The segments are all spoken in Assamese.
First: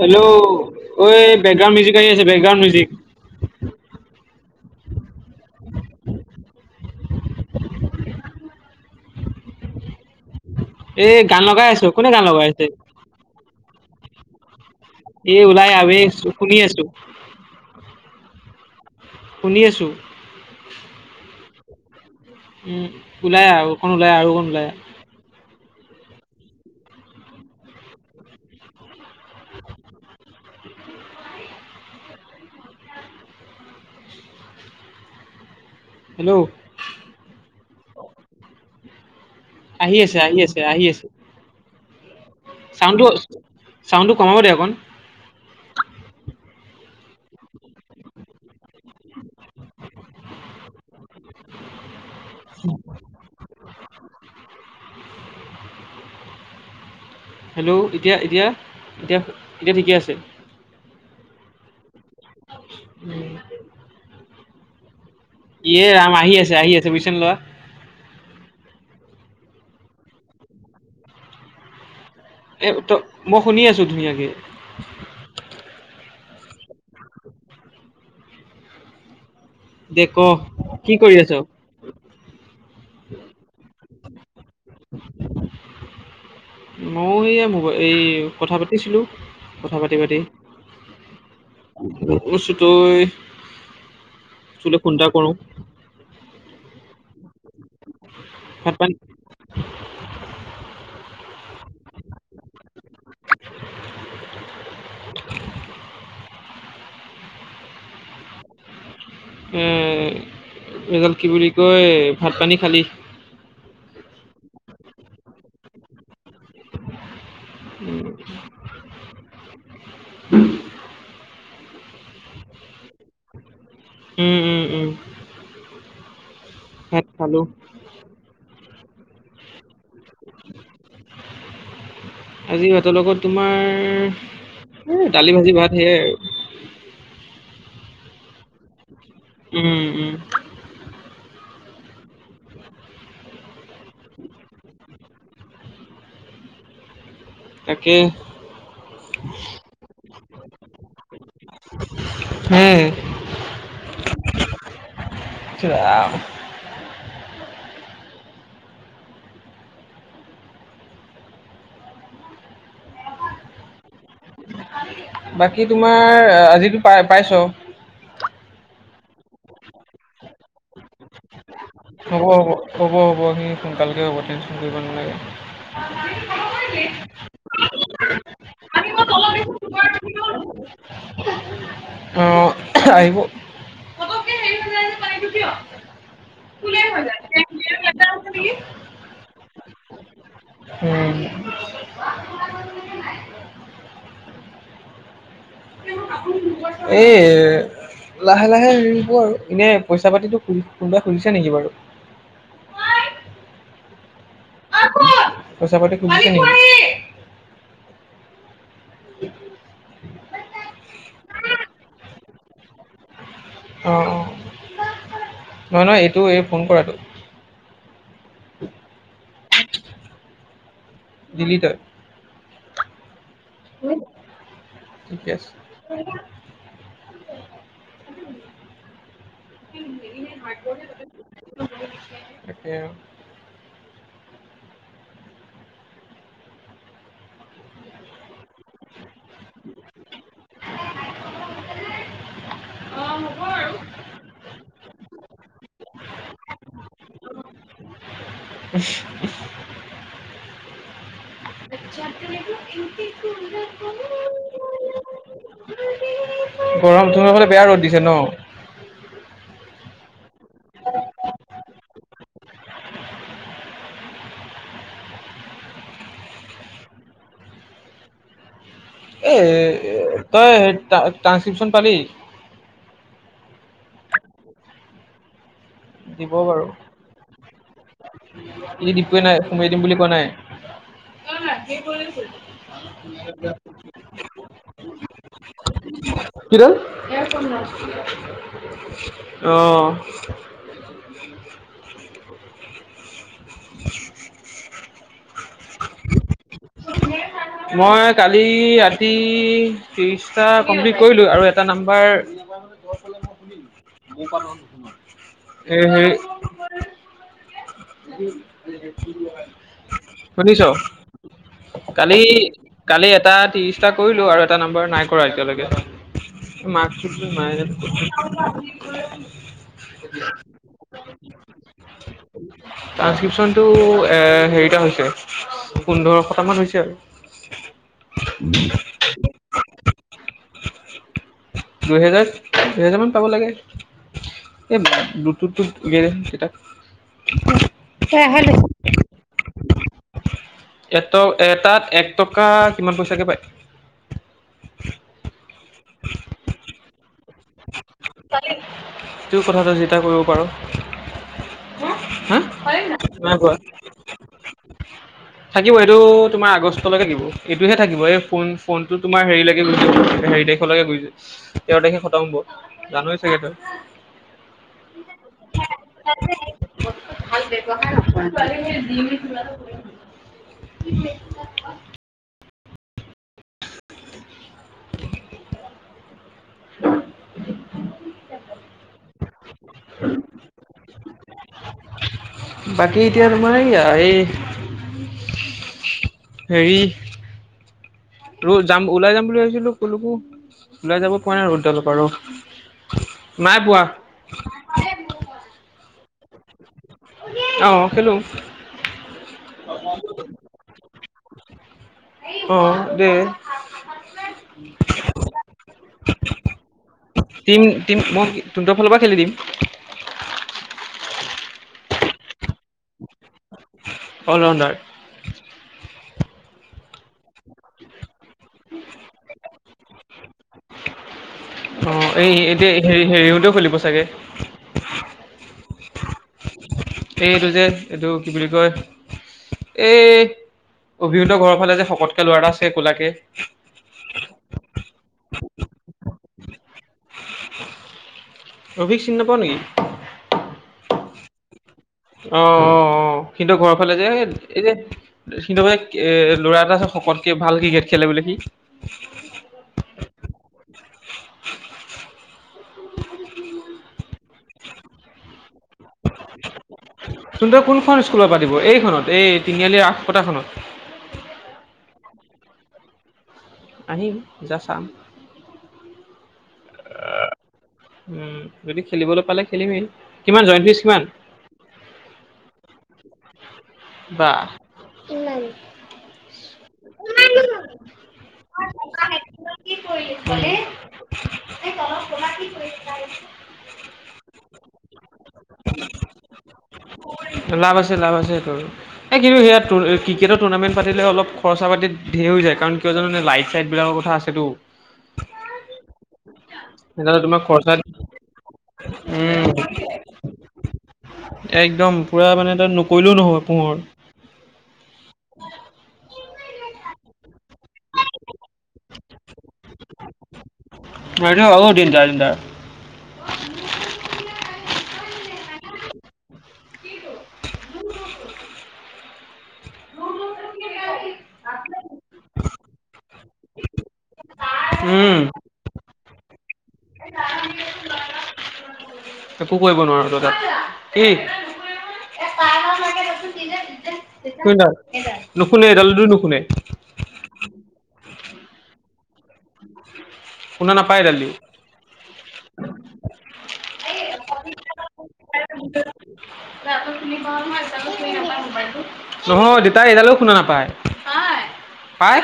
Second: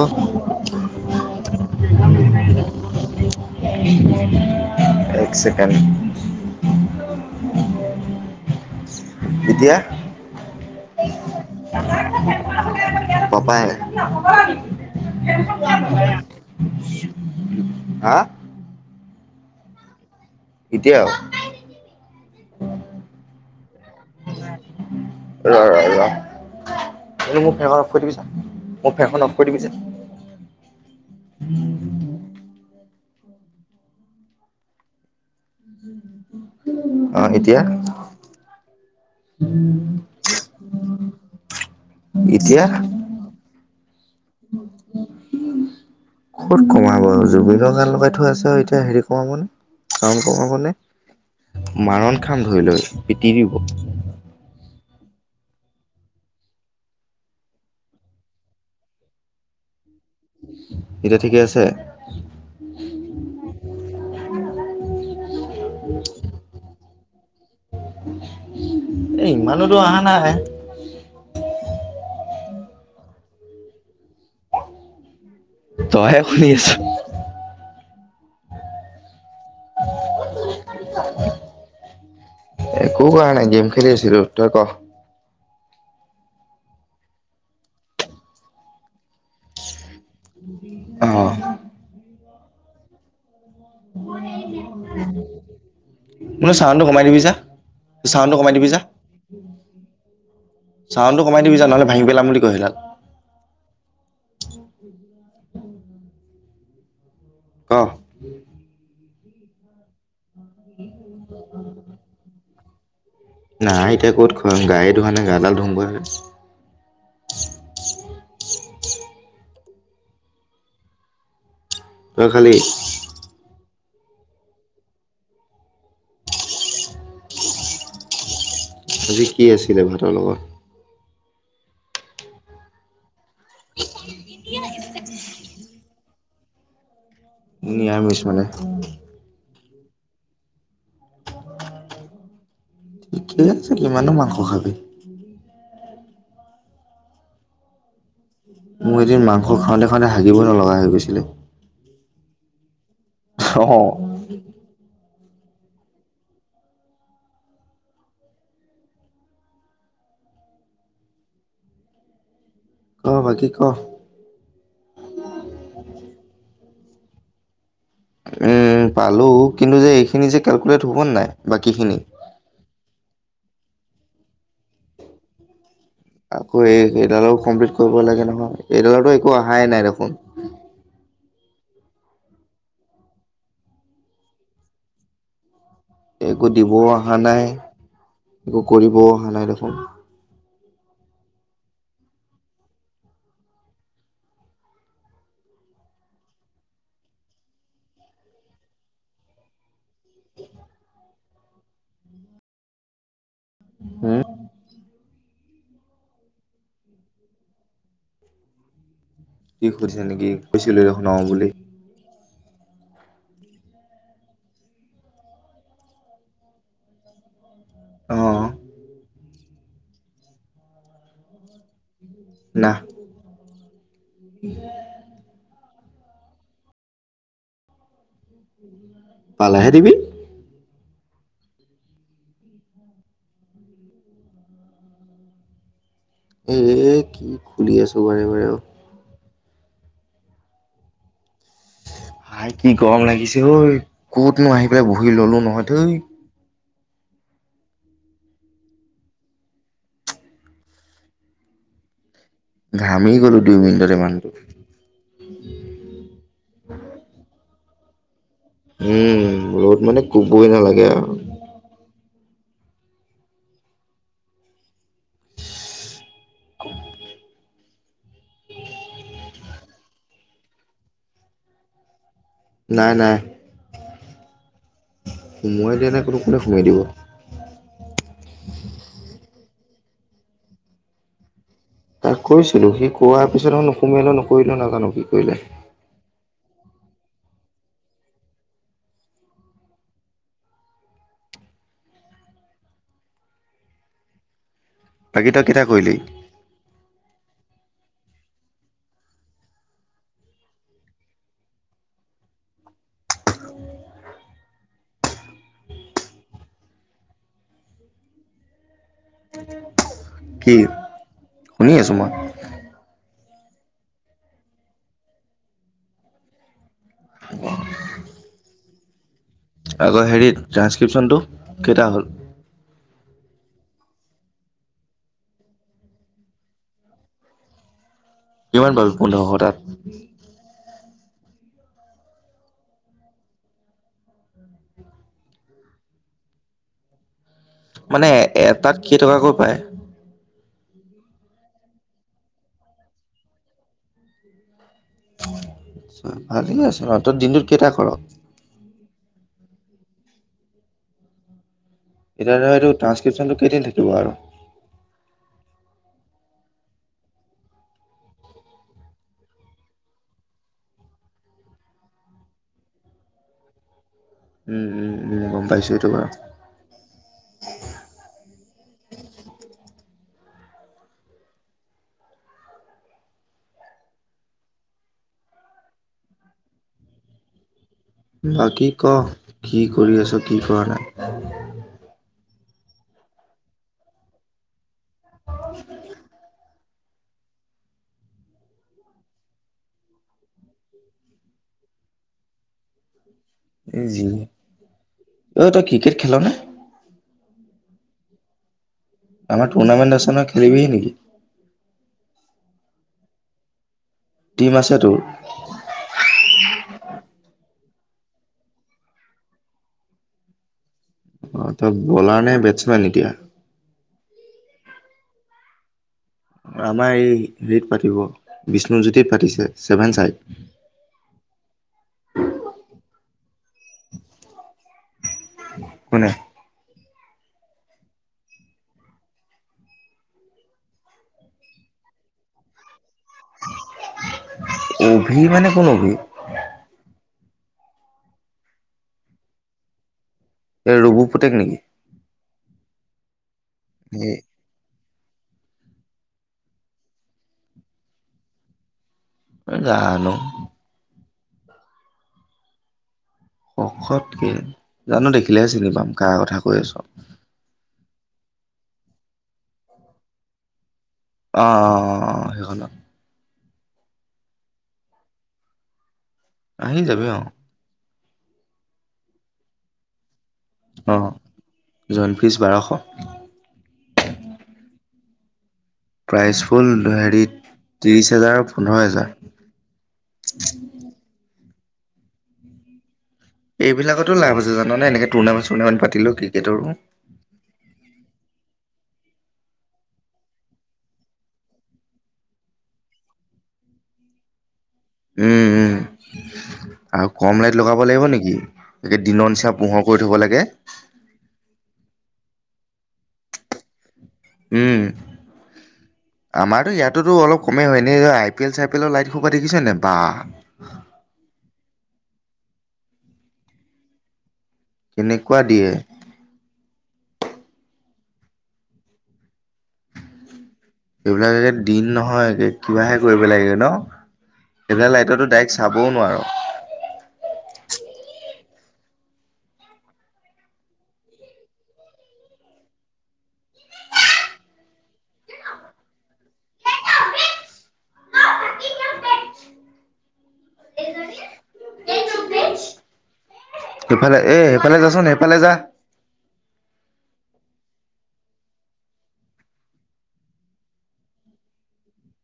হেল্ল' ঐ বেকগ্ৰাউণ্ড মিউজিক আহি আছে বেকগ্ৰাউণ্ড মিউজিক। [unintelligible] একক ছেকেণ্ড। এতিয়া? এই গান লগাই আছ, কোনে গান লগাই আছে? পপাই। এই ওলাই আহ এই শুনি আছো [unintelligible] হা? শুনি আছোঁ। এতিয়াও? উম, ওলাই আহ আৰু অকন ওলাই আহ আৰু অকন ওলাই আহ। ৰ ৰ ৰ [unintelligible] মোক ফেনখন অফ কৰি দিবিচোন, মোৰ ফেনখন অফ কৰি দিবিচোন। [inaudible] হেল্ল'? অ', এতিয়া? আহি আছে আহি আছে আহি আছে। এতিয়া? ছাউণ্ডটো ছাউণ্ডটো কমাব দে অকণ। ক'ত কমাব আৰু! জুবিনৰ গান লগাই থোৱা আছে আৰু এতিয়া হেৰি কমাবনে চাউণ্ড কমাবনে। মাৰণ খাম ধৰি লৈ পিটি দিব। হেল্ল' এতিয়া এতিয়া এতিয়া এতিয়া ঠিকে আছে। এতিয়া ঠিকে আছে? উম। ইয়ে ৰাম আহি আছে আহি আছে বৈচনে লৰা। এ ইমানোতো অহা নাই। এই ত মই শুনি আছোঁ ধুনীয়াকে। তইহে শুনি আছ। দে ক কি কৰি আছ? একো কৰা নাই গেম খেলি আছিলো, তই ক? [unintelligible] মও এইয়া মবাই এই কথা পাতিছিলোঁ কথা পাতি পাতি অ [unintelligible] তই তোলে ফোন এটা কৰো। মোলে চাউণ্ডটো কমাই দিবি যা চাউণ্ডটো কমাই দিববি ভাত যা। পানী [inaudible] চাউণ্ডটো কমাই দিবি যা নহ'লে ভাঙি পেলাম বুলি ক সেইডাল। অহ। এ এই ডাল কি বুলি কয়, ভাত পানী খালী। নাই এতিয়া ক'ত খোৱা হয়, সেইটো কাৰণে গাডাল ধুওঁ গৈ। উম। তই খালি। উম উম উম। ভাত খালো। আজি কি আছিলে ভাতৰ লগত। আজি ভাতৰ লগত তোমাৰ, এ দালি ভাজি ভাত। স। [unintelligible] নিৰামিষ মানে। উম উম। কিমান নো মাংস খাবি। [unintelligible] তাকে। মোৰ যে মাংস খাওঁতে খাওঁতে হাগিবই নলগা হৈ গৈছিলে। সেইয়াই। অ'। কৰা। [unintelligible] ক বাকী ক। বাকী তোমাৰ আজি টো পাই পাইছ। উম পালো, কিন্তু যে এইখিনি যে কেলকুলেট হ'ব নে নাই। বাকীখিনি হ'ব হ'ব হ'ব হ'ব, সি সোনকালকে হ'ব টেনচন কৰিব নালাগে। আকৌ, এই এইডালো কমপ্লিট কৰিব লাগে নহয়। এইডালতো একো অহাই নাই দেখোন। অ', আহিব। [unintelligible] একো দিবও অহা নাই, একো কৰিবও অহা নাই দেখোন। অঁ উম। এই লাহে লাহে এৰিব আৰু এনেই পইচা পাতিটো কোনোবাই খোজিছে নেকি বাৰু। হম। [unintelligible] পইচা পাতি খুজিছে নেকি? উ। কি সুধিছে নেকি, কৈছিলো যে হুনাও বুলি অঁ অঁ নহয় নহয়, এইটো এই ফোন কৰাটো। অঁ'। দিলি তই। নাহ। ঠিকে আছে। নে। পালাহে দিবি [unintelligible] তাকে। [unintelligible] এ কি খুলি আছ বাৰে বাৰে অ'। [inaudible] ভাই কি গৰম লাগিছে ঐ, ক'তনো আহি পেলাই বহি ল'লোঁ নহয় থুই। [inaudible] [inaudible] ঘামি গলো দুই মিনিটতে ইমান গৰম তোমা ফালে বেয়া ৰ'দ দিছে ন। উম ৰ'দ মানে কোবই নালাগে আউ। অহ [unintelligible] এ তই টা ট্ৰানছক্ৰিপচন পালি নাই নাই মই দিব বাৰু এ দিপোৱে নাই সোমিয়াই দিম বুলি কোৱা নাই অ হয় [unintelligible] তাক কৈছিলো সি কোৱাৰ পিছত নুসুমিয়ালে নকৰিলে নাজানো কি কৰিলে কিটো অ [inaudible] বাকী তই কেইটা কৰিলি মই কালি ৰাতি ত্ৰিশটা কমপ্লিট কৰিলো আৰু এটা নাম্বাৰ হে সেই কি শুনিছ শুনি আছো মই কালি কালি এটা ত্ৰিশটা কৰিলো আৰু এটা নাম্বৰ নাই কৰা এতিয়ালৈকে মাক কি মায়োজ [unintelligible] আকৌ হেৰিত ট্ৰানসক্ৰিপশন টো কেইটা হ'ল ট্ৰানসক্ৰিপচনটো এ হেৰিটা হৈছে পোন্ধৰশ টা মান হৈছে কিমান বাৰু পোন্ধৰশ তাত দুহেজাৰ দুহেজাৰ মান পাব লাগে এইব দুুটুত গেটা [unintelligible] মানে এটাত কেইটকাকৈ পায় এট এটাত এক টকা কিমান পইচাকে পায় ছা ভালে আছে বা তই দিনটোত কেইটা কৰ তোৰ কথা তই যেইতা কৰিব পাৰ এতিয়া হা ধৰা এইটো ট্ৰানসক্ৰিপশ্যনটো নাই কেইদিন থাকিব আৰু কোৱা থাকিব এইটো তোমাৰ আগষ্টলৈ থাকিব এইটোহে থাকিব এই ফোন ফোনটো তোমাৰ হেৰিলৈকে গুছি যাব হেৰি তা কলেকে গৈছ তেৰ তাৰিখে খতম হব জানৱে চাগে তই উম উম গম পাইছোঁ এইটো বাউ ভাল ব্যবহাৰ [unintelligible] [unintelligible] বাকী ক কি কৰি আছ কি কৰা নাই বাকী এতিয়া তোমাৰ এইয়া এই হেৰি টো যাম ওলাই যাম বুলি ভাবিছিলো কলোকো ওলাই যাব পৰা নাই ৰদ দাল পৰা আৰু এ জি অই তই ক্ৰিকেট খেল নে অঁ খেলো আমাৰ টুৰ্ণামেণ্ট আছে নহয় খেলিবিহি নেকি অহ দে টিম আছে তোৰ টিম টিম মই টোটৰ ফালৰ পৰা খেলি দিম অ তই বলাৰ নে বেটছো আনি দিয়া অল ৰাউণ্ডাৰ আমাৰ এই হেৰিত পাতিব, বিষ্ণুজ্যোতিত পাতিছে ছেভেন চাইড অঁ, এই এতিয়া হে হেৰিওটো খুলিব চাগে? কোনে? এইটো যে এইটো কি বুলি কয়? এইট্, অভিহঁতৰ ঘৰৰ ফালে যে শকতকে ল'ৰা এটা আছে কোলাকে। অভি মানে, কোন অভি? অভিক চিনি নাপাৱ নেকি? এই ৰুবু পুতেক নেকি? অঁ, অঁ অঁ সিহঁতৰ ঘৰৰ ফালে যে এই যে সিহঁতঘৰে এ ল'ৰা এটা আছে শকতকে ভাল ক্ৰিকেট খেলে বোলে সি? এ জানো শকতকে জানো, দেখিলেহে চিনি পাম কাৰ কথা কৈ আছ। তোহঁতৰ কোনখন স্কুলত পাতিব? এইখনত, এই তিনিআলি ৰাস পতাখনত? অঁ, অঁ, অঁ সেইখনত। আহিম, জাষ্ট চাম। আহি যাবি অঁ। উম, যদি খেলিবলৈ পালে খেলিমেই। কিমান, জইণ্ট ফিজ কিমান? জইণ্টফিছ বাৰশ। বাহ! ইমান! প্ৰাইচ ফুল হেৰিত ত্ৰিছ হেজাৰ আৰু পোন্ধৰ হেজাৰ। এইফালে। এইবিলাকটো লাভ আছে জাননে এনেক টুৰ্ণামেট-চুৰ্ণামেট পাতিলেও ক্ৰিকেটৰো। লাভ আছে, লাভ আছে সেইটোৰ। এই কিন্তু সেয়াত টুৰ্ এ ক্ৰিকেটৰ টুৰ্ণামেণ্ট পাতিলে অলপ খৰচা-পাতি ধেই হৈ যায়। কাৰণ, কিয় জাননে? লাইট-চাইট বিলাকৰ ক থা আছেটো। উম, উম। আৰু সেইকাৰণে তোমাৰ কম লাইট খৰচা লগাব লাগিব নেকি? একে দিনৰ নিচিনা উম পোহৰ কৰি থব লাগে। একদম পুৰা মানে, তাত নকৰিলেও নহব পোহৰ। উম। আমাৰটো ইয়াততোটো অলপ কমে হয়। এনে আই পি এল- চাই পি এলৰ লাইট সোপা দেখিছেনে নাই? বা! মেজৰ আৰু তিনটা তিনটা। কেনেকুৱা দিয়ে! ভুং, ভুঙ কোনদিগি যায়। এইবিলাক যেন দিন নহয়, কি কিবাহে কৰি পেলাইগে ন'? এইবিলাক লাইটতটো উম ডাৰেক্ট চাবও নোৱাৰ। একো কৰিব নোৱাৰো তই তাত। ঐ ল'ৰা, কি? [unintelligible] কোন ডাল? এইডাল, নুশুনে, এইডালটো নুশুনে। শুনা নাপায় এইডালদি। সিফালে এ এফালে যাচোন, এফালে যা। তই আচল চিনি পাৱ নহয়, এইডালো চিনি নাপাই মোবাইলটো। নহয়, দেউতাই এইডালো শুনা নাপায়। পায়। পায়!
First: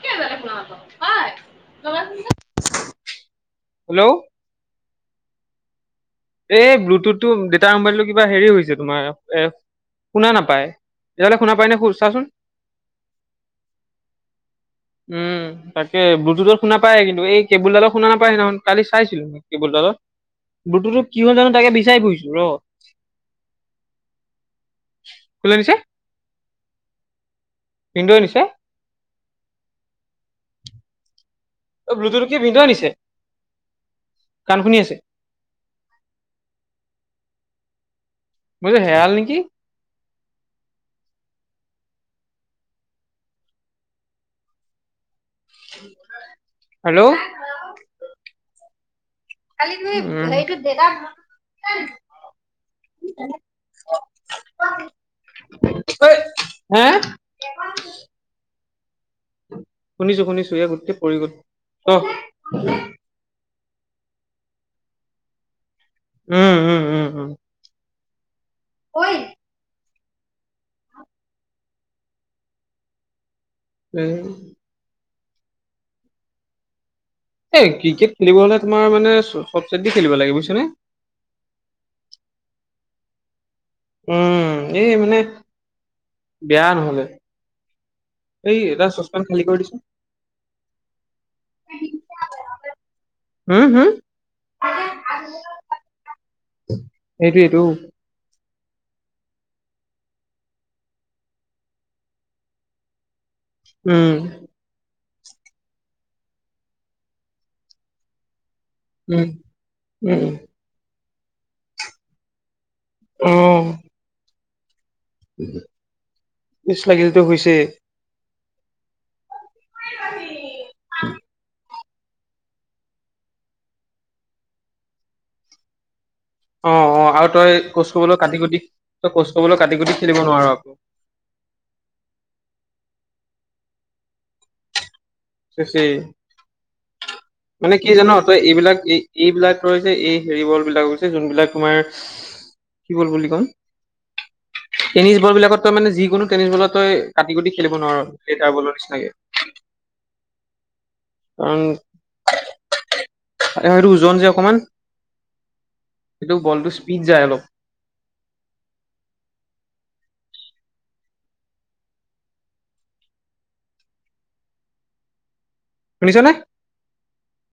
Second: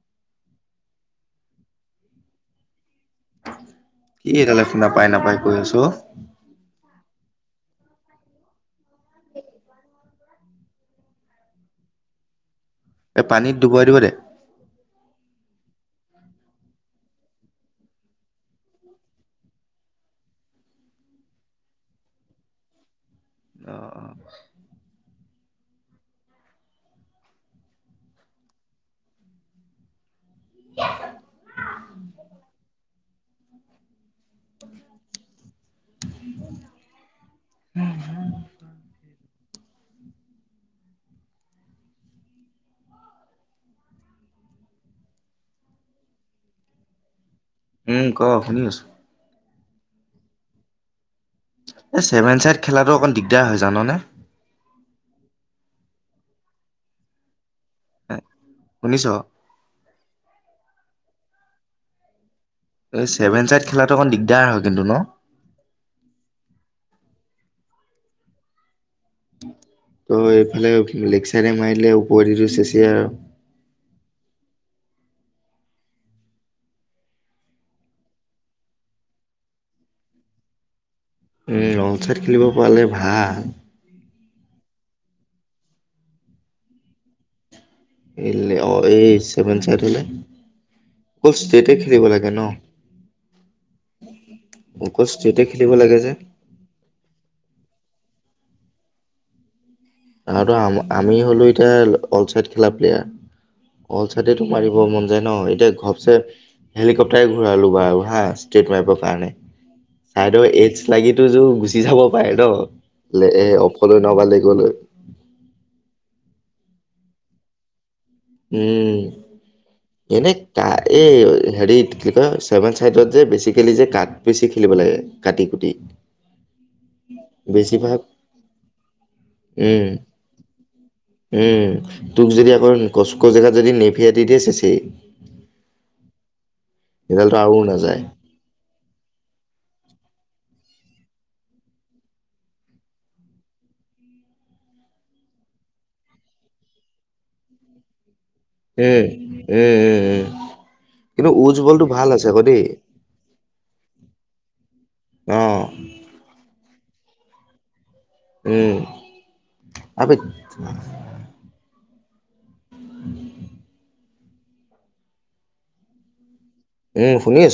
কিয়? এইডালে শুনা নাপাৱ, পায়। লগাই চাচোন যা। হেল্ল! ই এইডালে শুনা পায় নাপাই কৈ আছ অ'। এই ব্লুটুথটো ডেতাৰ মোবাইলটো কিবা হেৰি হৈছে তোমাৰ এ। শুনা নাপায়। এইডালে শুনা পায়নে চাচোন। এই পানীত ডুবাই দিব দে। [inaudible] উম তাকে, ব্লুটুথত শুনা পায় কিন্তু এই কেবুলডালত শুনা নাপায় সেইদিনাখন কালি চাইছিলো। কেবুলডালত, ব্লুটুথত টো কি হ'ল জানো তাকে বিচাৰি ফুৰিছো ৰ। অৱ। কোলৈ নিছে? ভিনদেউৱে নিছে। [unintelligible] অ' ব্লুটুথতু কি ভিনদেউৱে নিছে গান শুনি আছে। [unintelligible] বোলো হেয়াল নেকি? হেল্ল'। উম ক শুনি আছোঁ। কালি তুমি হেৰীতু জেগাত এই ছেভেন চাইড খেলাটো অণ দিগদাৰ হয় জাননে। [unintelligible] শুনিচ। শুনিছো শুনিছো ইয়া গোটেই পৰি গত অ'। এই ছেভেন চাইড খেলাটো অকণ দিগদাৰ হয় কিন্তু ন। উম উম উম উম। ঐ তই এইফালে লেকচাইডে মাৰিলে ওপদিটো চেচিয়ই আৰু। এই। এই ক্ৰিকেট খেলিব হলে তোমাৰ মানে চ চেট দি খেলিব লাগে বুজইছ নে। উম ৰং চাইট খেলিব পালে ভাল। উম এই মানে বেয়া নহ'লে। এই লে এটা এই চচপেন খালী চভেন কৰি দিছো চাইড হ'লে, অকল ষ্টেট খেলিব লাগে ন। উম হুম। অকল ষ্টেটে খেলিব লাগে যে। এইটোইটো। আৰু আম আমি হ'লোঁ এতিয়া অল চাইড খেলা প্লেয়াৰ অল উম চাইডেতো মাৰিব মন যায় ন এতিয়া ঘপচ হেলিকপটাৰে ঘূৰালো বু হা ষ্টেট মাৰিব উম কাৰণে উম চাইদেউ এইডছ লাগিতু যো গুচি যাব পাৰে ন। [unintelligible] [unintelligible] লাগিলটো হৈছে। উম এনে ক এই হেৰিত কি কয় চছেভেন চাইডত যে বেচিকেলি যে কাঠ বেছি খেলিব লাগে কাটি কুটি। অৱ অৱ আৰু তই কোচ বেছিভাগ কবলৈ কাটি কুটি তই কোচ কবলৈ কাটি উম কুটি খেলিব নোৱাৰঅ। উম তোক যদি আকৌ কচক জেগাত যদি নেফিয়া দি দিয়ে ছেচেই। চচেই, ৰিজাল্টটো আৰু মানে কি নাযায় জান তই এইবিলাক এই এইবিলাক হৈছে এই হেৰিবলবিলাক হৈছে যোনবিলাক তোমাৰ কি ব'ল বুলি কম! টেনিছ বল বিলাকত তই মানে যিকোনো টেনিছ বলত তই কাটি কুটি খেলিব নোৱাৰ। লেডাৰ বলৰ এ নিচিনাকে এ এ এ কিন্তু উজ্ববলটো ভাল আছে আক দেই। এ সেটো ওজন যে অকমান অ সেইটো বলটো স্পীড যায় অলপ। উম আক [unintelligible] শুনিছনে। উম শুনি আছো।